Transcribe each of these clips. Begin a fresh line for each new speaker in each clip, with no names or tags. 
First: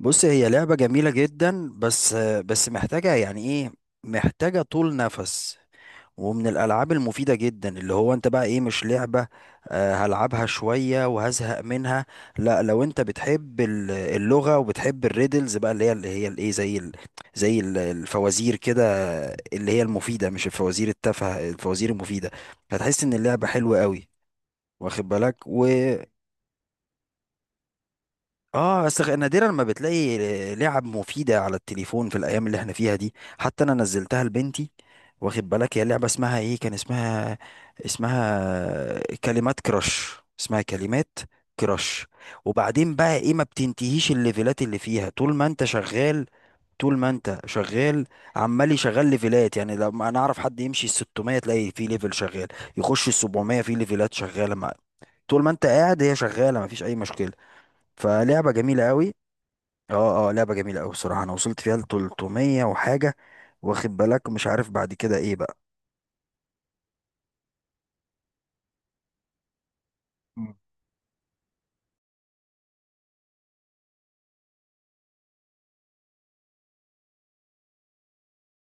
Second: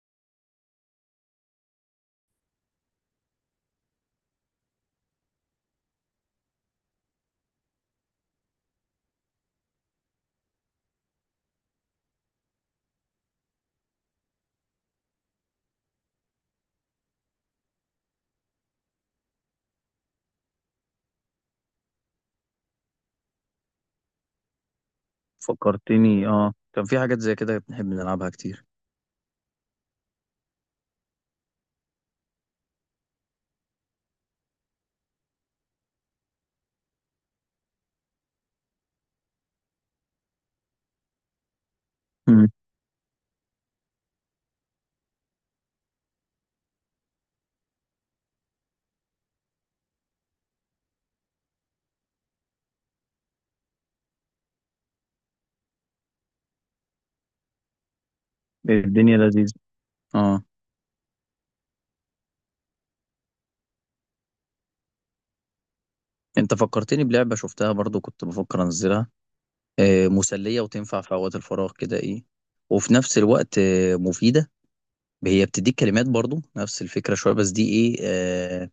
بص، هي لعبة جميلة جدا. بس محتاجة، يعني، ايه، محتاجة طول نفس. ومن الألعاب المفيدة جدا، اللي هو انت بقى ايه، مش لعبة. آه، هلعبها شوية وهزهق منها. لا، لو انت بتحب اللغة وبتحب الريدلز بقى، اللي هي الايه، زي الفوازير كده. اللي هي المفيدة، مش الفوازير التافهة، الفوازير المفيدة. هتحس ان اللعبة حلوة قوي، واخد بالك.
فكرتني كان في حاجات زي كده بنحب نلعبها كتير.
اه، بس نادرا ما بتلاقي لعب مفيدة على التليفون في الأيام اللي احنا فيها دي. حتى أنا نزلتها لبنتي، واخد بالك. هي لعبة اسمها ايه، كان اسمها، اسمها كلمات كراش. اسمها كلمات كراش.
مم.
وبعدين بقى ايه، ما بتنتهيش الليفلات اللي فيها طول ما انت شغال. طول ما انت شغال عمال يشغل ليفلات. يعني لما انا اعرف حد يمشي ال 600، تلاقي فيه ليفل شغال، يخش ال 700 فيه ليفلات شغالة. مع طول ما انت قاعد، هي شغالة، مفيش اي مشكلة. فلعبة جميلة قوي.
الدنيا لذيذة.
اه اه،
اه
لعبة جميلة أوي بصراحة. أنا وصلت فيها لتلتمية وحاجة، واخد بالك. مش عارف بعد كده إيه بقى.
انت فكرتني بلعبة شفتها برضو كنت بفكر انزلها. آه،
مم.
مسلية وتنفع في اوقات الفراغ كده ايه، وفي نفس الوقت مفيدة. هي بتديك كلمات برضو نفس الفكرة شوية، بس دي ايه،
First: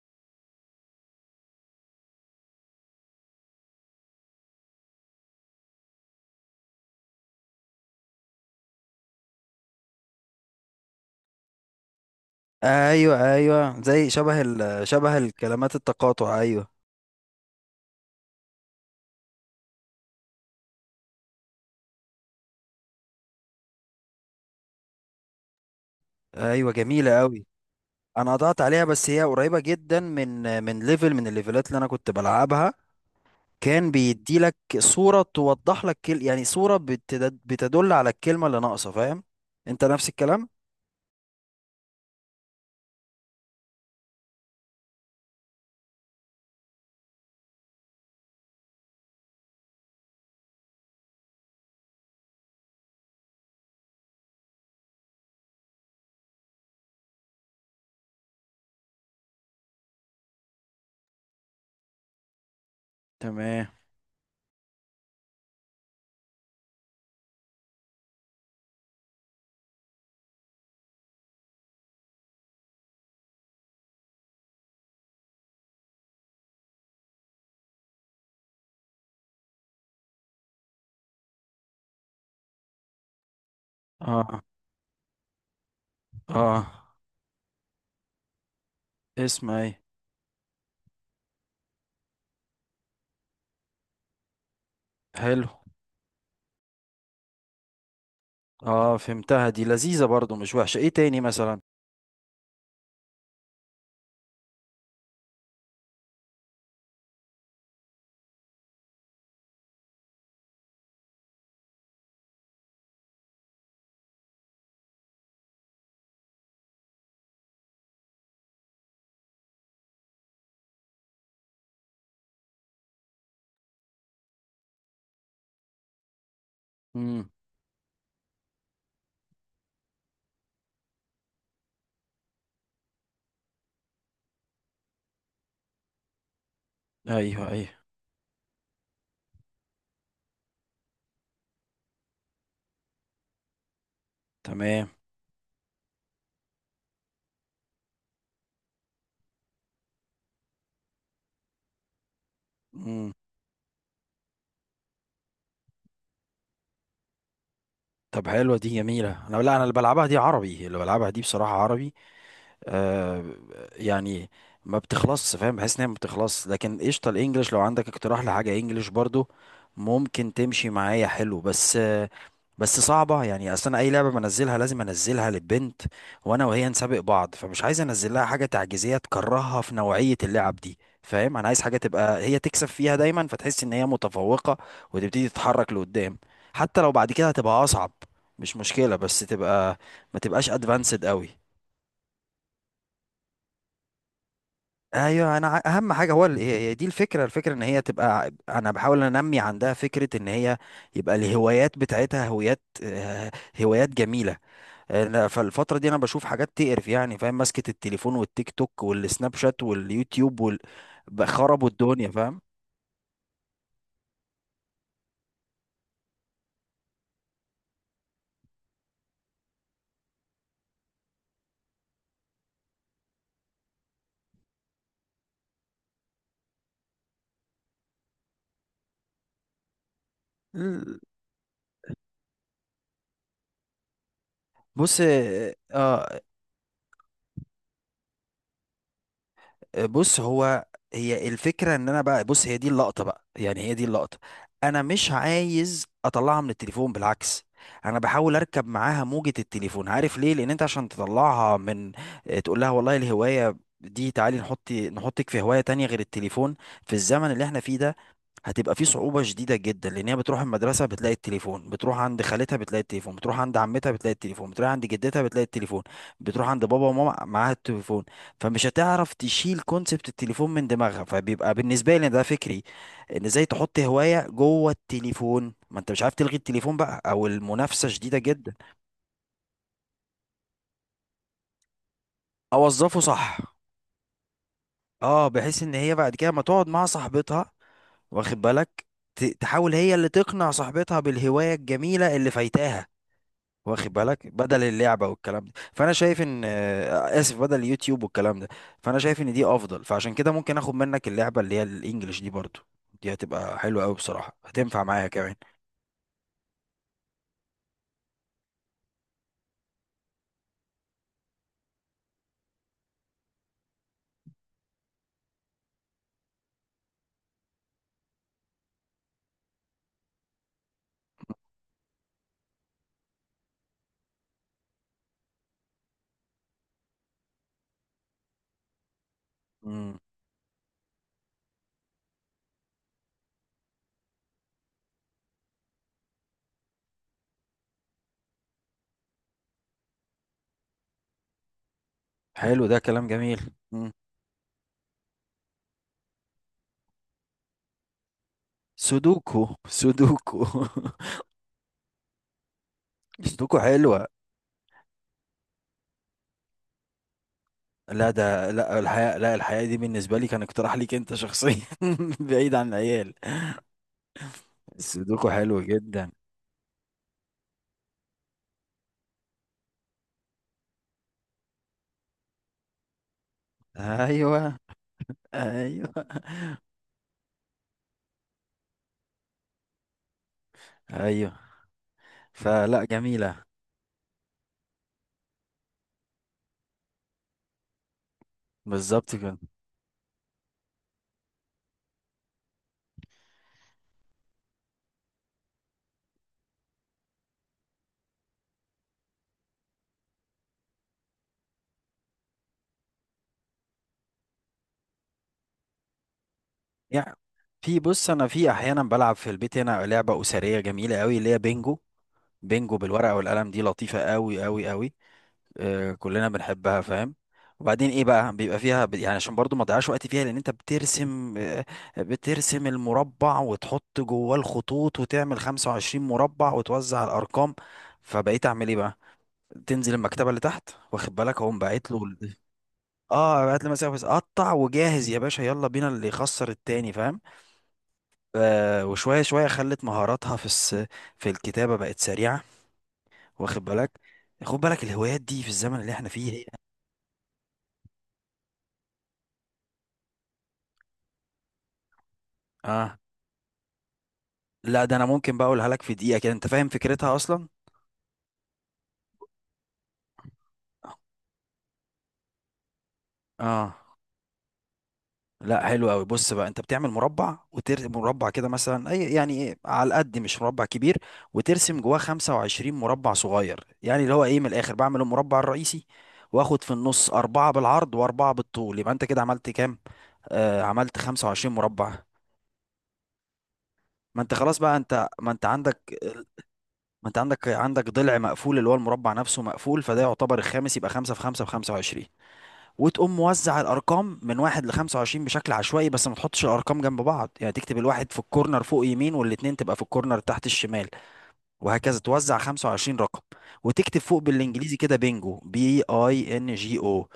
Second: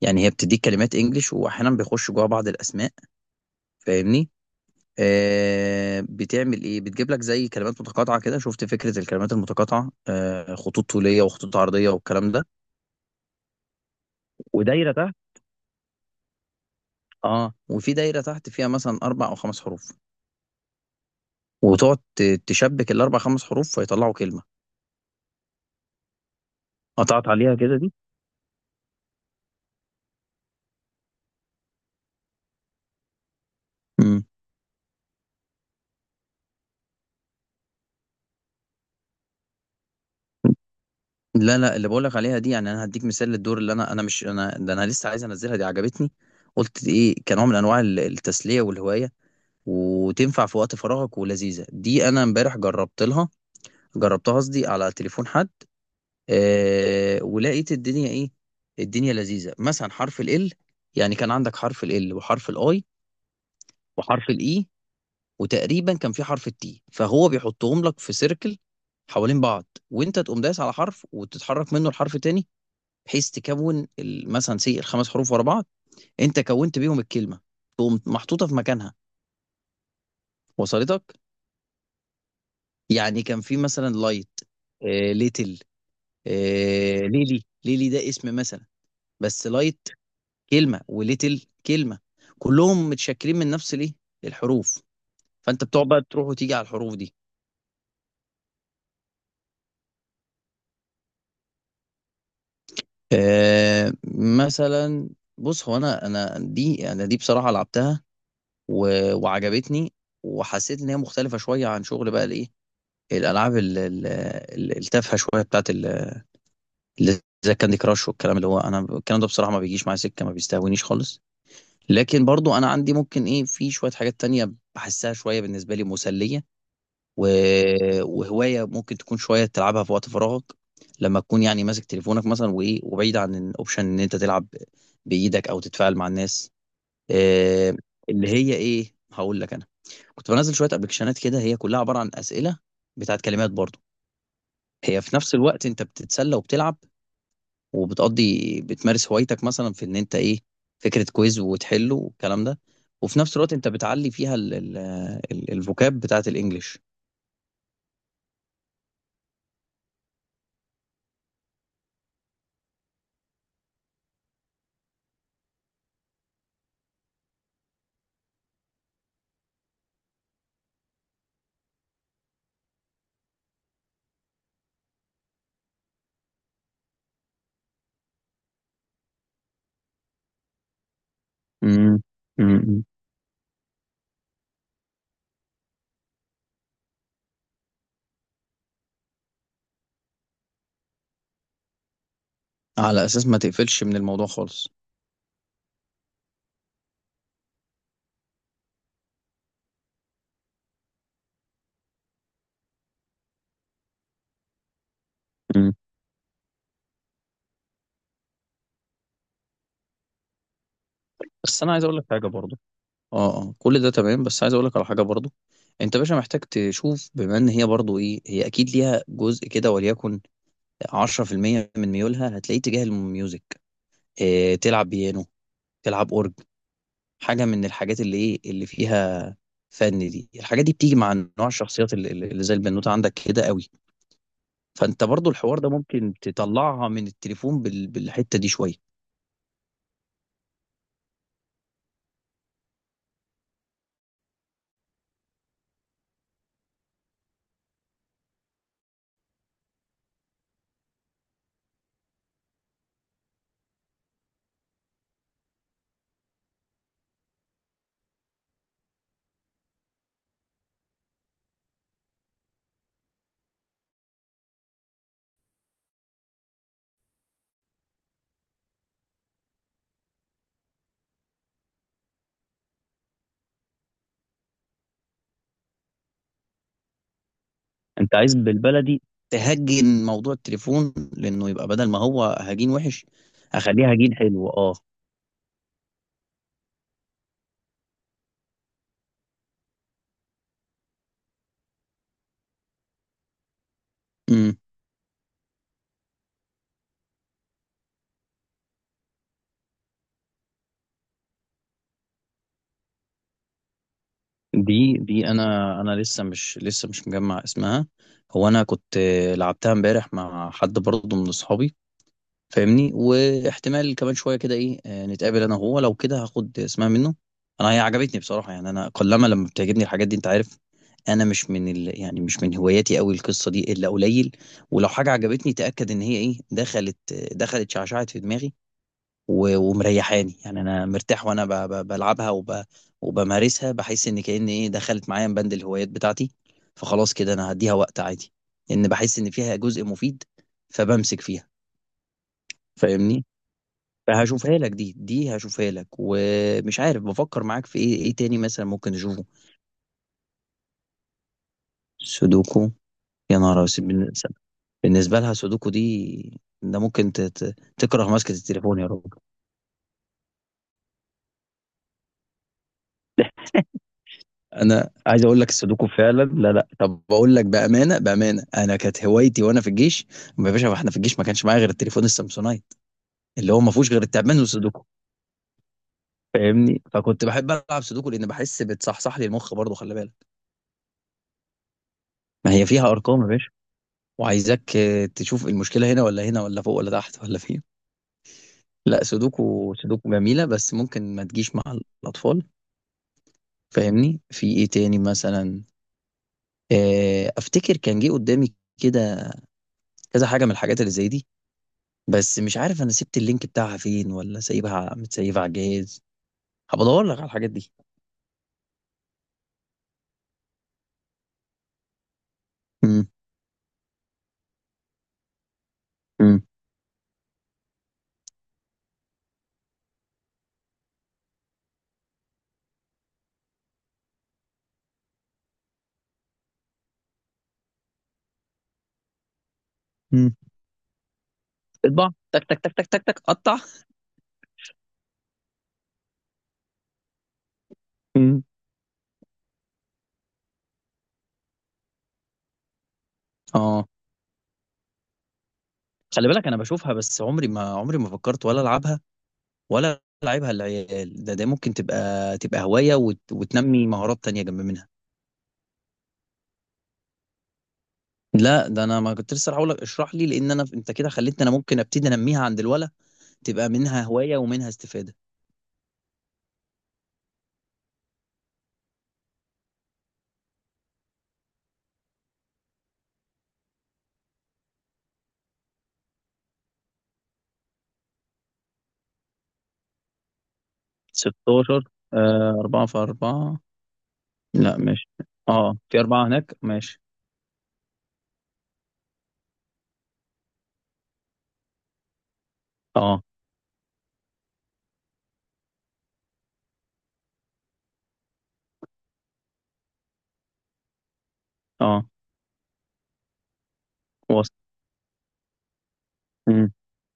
يعني هي بتديك كلمات انجليش واحيانا بيخش جوا بعض الاسماء. فاهمني؟ آه، بتعمل ايه، بتجيب لك زي كلمات متقاطعة كده. شفت فكرة الكلمات المتقاطعة؟ آه، خطوط طولية وخطوط عرضية والكلام ده،
أيوة أيوة، زي شبه ال
ودايرة تحت.
شبه الكلمات التقاطع. أيوة
اه، وفي دايرة تحت فيها مثلا أربع أو خمس حروف، وتقعد تشبك الأربع خمس حروف فيطلعوا كلمة.
أيوة، جميلة
قطعت
أوي.
عليها كده دي.
أنا قطعت عليها، بس هي قريبة جدا من ليفل، من الليفلات اللي أنا كنت بلعبها. كان
مم.
بيدي لك صورة توضح لك كل، يعني، صورة بتدل على الكلمة اللي ناقصة، فاهم. أنت نفس الكلام؟
لا لا، اللي بقولك عليها دي يعني أنا هديك مثال للدور اللي أنا مش أنا ده، أنا لسه عايز أنزلها، دي عجبتني. قلت دي إيه كنوع من أنواع التسلية والهواية، وتنفع في وقت فراغك ولذيذة. دي أنا امبارح جربت لها، جربتها قصدي على تليفون حد. آه، ولقيت الدنيا إيه، الدنيا لذيذة. مثلا حرف ال L، يعني كان عندك حرف ال L وحرف الاي،
تمام.
وحرف الاي، وتقريبا كان في حرف التي، فهو بيحطهم لك في سيركل حوالين بعض. وانت تقوم دايس على حرف وتتحرك منه لحرف تاني، بحيث تكون مثلا سي الخمس حروف ورا بعض. انت كونت بيهم الكلمه، تقوم محطوطه في مكانها، وصلتك؟ يعني كان في مثلا لايت،
اه
آه ليتل،
اه.
آه ليلي. ليلي ده اسم مثلا، بس
اسم ايه.
لايت كلمه، وليتل كلمه، كلهم متشكلين من نفس الايه، الحروف.
حلو.
فانت بتقعد بقى تروح وتيجي على الحروف دي.
اه، فهمتها. دي لذيذة برضو، مش وحشة. ايه تاني مثلا؟
آه، مثلا بص، هو انا دي، انا دي, بصراحه لعبتها، وعجبتني، وحسيت ان هي مختلفه شويه عن شغل بقى الايه، الالعاب التافهه شويه بتاعت اللي زي كاندي كراش والكلام. اللي هو انا الكلام ده بصراحه ما بيجيش معايا سكه، ما بيستهونيش خالص. لكن برضو انا عندي ممكن ايه، في شويه حاجات تانية بحسها شويه بالنسبه لي مسليه. و...
امم.
وهواية ممكن تكون شوية تلعبها في وقت فراغك، لما تكون يعني ماسك تليفونك مثلا وإيه، وبعيد عن الأوبشن إن أنت تلعب بإيدك أو تتفاعل مع الناس.
ايوه
آه،
ايوه.
اللي هي إيه، هقول لك أنا كنت بنزل شوية أبلكيشنات كده، هي كلها عبارة عن أسئلة بتاعت كلمات برضو.
تمام.
هي في نفس الوقت أنت بتتسلى وبتلعب، وبتقضي بتمارس هوايتك مثلا في إن أنت إيه، فكرة كويز وتحله والكلام ده.
امم.
وفي نفس الوقت أنت بتعلي فيها الفوكاب بتاعت الإنجليش.
طب حلوة دي، جميلة. انا، لا، انا اللي بلعبها دي عربي، اللي بلعبها دي بصراحة عربي. آه. يعني ما بتخلصش، فاهم، بحس انها ما بتخلصش. لكن قشطة، الانجليش لو عندك اقتراح لحاجة انجليش برضو، ممكن تمشي معايا. حلو. بس صعبة، يعني اصل انا اي لعبة بنزلها لازم انزلها للبنت، وانا وهي نسابق بعض. فمش عايز انزل لها حاجة تعجيزية تكرهها في نوعية اللعب دي، فاهم. انا عايز حاجة تبقى هي تكسب
امم،
فيها دايما، فتحس ان هي متفوقة، وتبتدي تتحرك لقدام. حتى لو بعد كده هتبقى اصعب، مش مشكلة، بس تبقى ما تبقاش ادفانسد قوي.
على اساس ما تقفلش من الموضوع خالص.
ايوه. انا اهم حاجه هو هي دي الفكره. الفكره ان هي تبقى، انا بحاول انمي عندها فكره ان هي، يبقى الهوايات بتاعتها هوايات، هوايات جميله. أنا
مم.
فالفترة دي انا بشوف حاجات تقرف، يعني فاهم، ماسكة التليفون والتيك توك والسناب شات واليوتيوب وال... بقى
بس
خربوا
انا عايز اقول لك
الدنيا،
حاجه
فاهم.
برضو. اه اه، كل ده تمام، بس عايز اقول لك على حاجه برضو. انت باشا محتاج تشوف، بما ان هي برضو ايه، هي اكيد ليها جزء كده، وليكن 10% من ميولها هتلاقيه تجاه الميوزك. إيه، تلعب بيانو، تلعب اورج، حاجه من الحاجات اللي ايه اللي فيها فن. دي الحاجات دي بتيجي
ال-
مع نوع الشخصيات اللي زي البنوته عندك كده قوي.
بص
فانت برضو الحوار ده ممكن
اه
تطلعها من التليفون بالحته دي شويه.
بص هو هي الفكرة ان انا بقى، بص، هي دي اللقطة بقى، يعني هي دي اللقطة. انا مش عايز اطلعها من التليفون، بالعكس، انا بحاول اركب معاها موجة التليفون. عارف ليه؟ لان انت عشان تطلعها من، تقول لها والله الهواية دي تعالي نحط، نحطك في هواية تانية غير التليفون، في الزمن اللي احنا فيه ده هتبقى في صعوبة شديدة جدا. لأن هي بتروح المدرسة بتلاقي التليفون، بتروح عند خالتها بتلاقي التليفون، بتروح عند عمتها بتلاقي التليفون، بتروح عند جدتها بتلاقي التليفون، بتروح عند بابا وماما معاها التليفون. فمش هتعرف تشيل كونسبت التليفون من دماغها. فبيبقى بالنسبة لي ده فكري، إن إزاي تحط هواية جوه التليفون، ما أنت مش عارف تلغي التليفون بقى، أو المنافسة
انت
شديدة
عايز
جدا.
بالبلدي تهجن موضوع التليفون، لانه يبقى بدل ما هو هجين
أوظفه
وحش
صح.
هخليه هجين حلو. اه،
أه، بحيث إن هي بعد كده ما تقعد مع صاحبتها، واخد بالك، تحاول هي اللي تقنع صاحبتها بالهواية الجميلة اللي فايتاها، واخد بالك،
امم.
بدل اللعبه والكلام ده. فانا شايف ان، اسف، بدل اليوتيوب والكلام ده. فانا شايف ان دي افضل. فعشان كده ممكن اخد منك اللعبه اللي هي الانجليش دي برضو، دي هتبقى حلوه قوي بصراحه، هتنفع
دي
معايا
دي
كمان.
انا، انا لسه مش مجمع اسمها. هو انا كنت آه، لعبتها امبارح مع حد برضه من اصحابي، فاهمني؟ واحتمال كمان شويه كده ايه، آه، نتقابل انا وهو، لو كده هاخد اسمها منه. انا هي عجبتني بصراحه، يعني انا قلما لما بتعجبني الحاجات دي، انت عارف، انا مش من يعني مش من هواياتي قوي القصه دي الا قليل. ولو حاجه عجبتني، تاكد ان هي ايه، دخلت، دخلت شعشعت في دماغي،
امم.
ومريحاني، يعني انا مرتاح وانا بلعبها، وبمارسها، بحس ان كأن ايه دخلت معايا من بند الهوايات بتاعتي. فخلاص كده انا هديها وقت عادي، لان بحس ان فيها جزء مفيد فبمسك فيها.
حلو، ده كلام
فاهمني؟
جميل. امم.
فهاشوفها لك، دي هشوفها لك، ومش عارف، بفكر معاك في ايه، ايه تاني مثلا ممكن نشوفه.
سودوكو سودوكو.
سودوكو. يا
سودوكو
نهار أسود،
حلوه.
بالنسبه لها سودوكو دي ده ممكن تكره
لا،
ماسكه
ده، لا
التليفون يا راجل.
الحياة، لا الحياة دي بالنسبة لي كان اقتراح ليك انت شخصيا. بعيد عن العيال.
انا عايز
السودوكو
اقول لك
حلو
السودوكو
جدا.
فعلا، لا لا، طب بقول لك بامانه، بامانه انا كانت هوايتي وانا في الجيش. يا باشا احنا في الجيش ما كانش معايا غير التليفون السامسونايت، اللي هو ما فيهوش غير التعبان
ايوه
والسودوكو.
ايوه
فاهمني؟ فكنت بحب العب سودوكو، لان بحس بتصحصح لي المخ برضه، خلي بالك.
ايوه.
ما هي
فلا،
فيها ارقام يا
جميلة.
باشا، وعايزاك آه، تشوف المشكلة هنا ولا هنا ولا فوق ولا تحت ولا فين. لا،
بالظبط كده.
سودوكو سودوكو جميلة، بس ممكن ما تجيش مع الأطفال. فاهمني؟ في ايه تاني مثلا. آه، افتكر كان جه قدامي كده كذا حاجة من الحاجات اللي زي دي، بس مش عارف انا سبت اللينك بتاعها فين ولا سايبها متسيبها على الجهاز. هبدور
يعني
لك على الحاجات دي.
في، بص، انا في احيانا بلعب في البيت هنا لعبه اسريه جميله قوي، اللي هي بينجو. بينجو
مم.
بالورقه والقلم، دي لطيفه قوي قوي قوي. آه، كلنا
مم.
بنحبها، فاهم. وبعدين ايه بقى، بيبقى فيها يعني، عشان برضو ما تضيعش وقت فيها، لان انت بترسم المربع، وتحط جواه الخطوط، وتعمل 25 مربع، وتوزع الارقام. فبقيت اعمل ايه بقى، تنزل المكتبه
مم.
اللي تحت، واخد بالك، اقوم باعت له
اطبع تك تك تك تك تك تك
اه،
قطع.
بعت له مسافه قطع وجاهز يا باشا، يلا بينا، اللي يخسر التاني، فاهم.
مم.
وشوية شوية خلت مهاراتها في الكتابة بقت سريعة، واخد
اه،
بالك. خد بالك، الهوايات دي في الزمن اللي احنا
خلي
فيه هي.
بالك، انا بشوفها بس عمري ما، عمري ما فكرت ولا العبها، ولا العبها للعيال. ده ده ممكن تبقى هوايه،
اه.
وتنمي مهارات تانية جنب
لا،
منها.
ده انا ممكن بقى اقولها لك في دقيقة كده، انت فاهم فكرتها اصلا.
لا ده انا ما كنت لسه هقول لك اشرح لي، لان انا انت كده خليتني انا ممكن ابتدي انميها عند الولا، تبقى
اه.
منها هوايه ومنها استفاده.
لا، حلو قوي. بص بقى، انت بتعمل مربع، وترسم مربع كده مثلا، اي يعني ايه، على قد، مش مربع كبير، وترسم جواه 25 مربع صغير. يعني اللي هو ايه، من الاخر، بعمل المربع الرئيسي، واخد في النص أربعة بالعرض وأربعة بالطول. يبقى أنت كده عملت كام؟ آه، عملت 25
16،
مربع.
آه 4 في 4.
ما انت خلاص بقى،
لا
انت
ماشي،
ما انت
اه
عندك
في أربعة هناك ماشي.
ما انت عندك عندك ضلع مقفول، اللي هو المربع نفسه مقفول، فده يعتبر الخامس. يبقى خمسة في خمسة في 25. وتقوم
اه.
موزع الارقام من واحد ل 25 بشكل عشوائي، بس ما تحطش الارقام جنب بعض. يعني تكتب الواحد في الكورنر فوق يمين، والاتنين تبقى في الكورنر تحت الشمال، وهكذا
اه،
توزع 25 رقم. وتكتب فوق
وصل.
بالانجليزي كده بينجو، بي اي ان
مم.
جي او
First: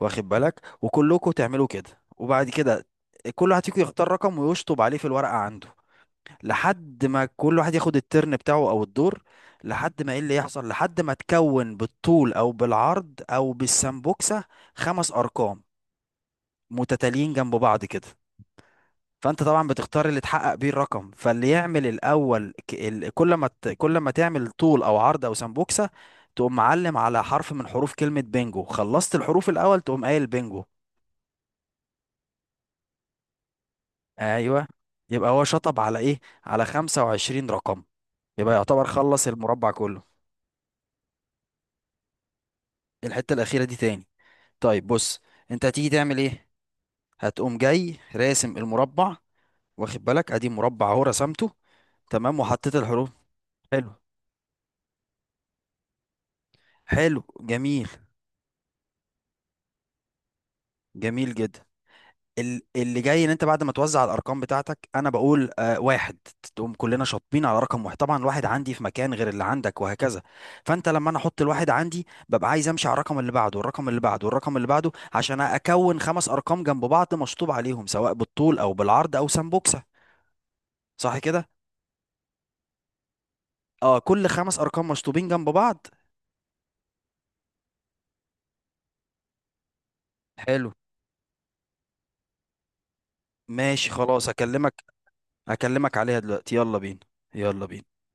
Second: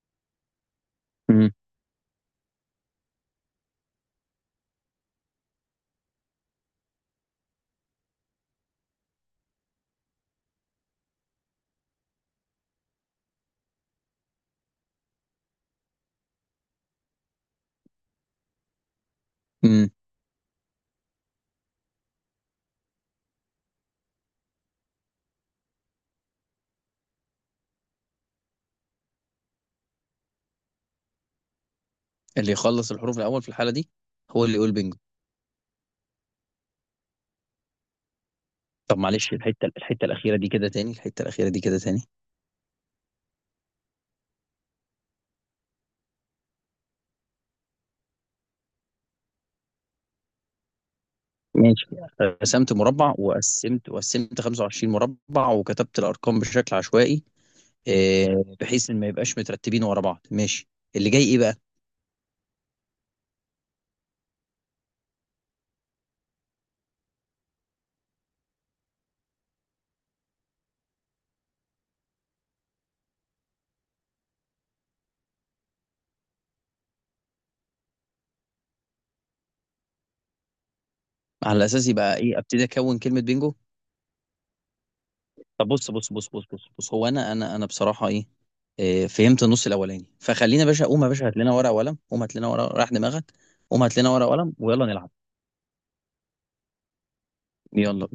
واخد بالك. وكلكم
مم.
تعملوا كده. وبعد كده كل واحد فيكم يختار رقم ويشطب عليه في الورقة عنده، لحد ما كل واحد ياخد الترن بتاعه او الدور. لحد ما ايه اللي يحصل، لحد ما تكون بالطول او بالعرض او بالسمبوكسة خمس ارقام متتاليين جنب بعض كده. فانت طبعا
مم.
بتختار اللي تحقق بيه الرقم. فاللي يعمل الاول، كل ما تعمل طول او عرض او سمبوكسة، تقوم معلم على حرف من حروف كلمة بينجو. خلصت الحروف الاول، تقوم قايل بينجو.
اللي يخلص الحروف الأول في الحالة دي هو اللي
ايوه.
يقول بينجو.
يبقى هو شطب على ايه، على 25 رقم. يبقى يعتبر
طب
خلص
معلش،
المربع
الحتة
كله.
الحتة الأخيرة دي كده تاني، الحتة الأخيرة دي كده تاني.
الحتة الأخيرة دي تاني. طيب، بص، انت هتيجي تعمل ايه، هتقوم جاي راسم المربع، واخد بالك. ادي مربع اهو، رسمته.
ماشي،
تمام،
رسمت
وحطيت الحروف.
مربع وقسمت
حلو.
وقسمت 25 مربع، وكتبت الارقام بشكل
حلو
عشوائي.
جميل.
آه، بحيث ان ما يبقاش مترتبين ورا بعض، ماشي. اللي جاي
جميل
ايه بقى؟
جدا. اللي جاي ان انت بعد ما توزع الارقام بتاعتك، انا بقول آه واحد، تقوم كلنا شاطبين على رقم واحد. طبعا الواحد عندي في مكان غير اللي عندك، وهكذا. فانت لما انا احط الواحد عندي، ببقى عايز امشي على الرقم اللي بعده والرقم اللي بعده والرقم اللي بعده، عشان اكون خمس ارقام جنب بعض مشطوب عليهم، سواء بالطول او بالعرض او سمبوكسة. صح كده.
على اساس يبقى ايه، ابتدي اكون كلمه بينجو.
اه، كل خمس ارقام مشطوبين جنب
طب
بعض.
بص، هو انا بصراحه ايه، آه، فهمت النص الاولاني، فخلينا يا
حلو.
باشا، قوم يا باشا هات لنا ورقه وقلم، قوم هات لنا ورقه، راح دماغك. قوم
ماشي
هات لنا ورقه
خلاص،
وقلم
اكلمك
ويلا نلعب.
اكلمك عليها دلوقتي. يلا بينا. يلا بينا.
يلا.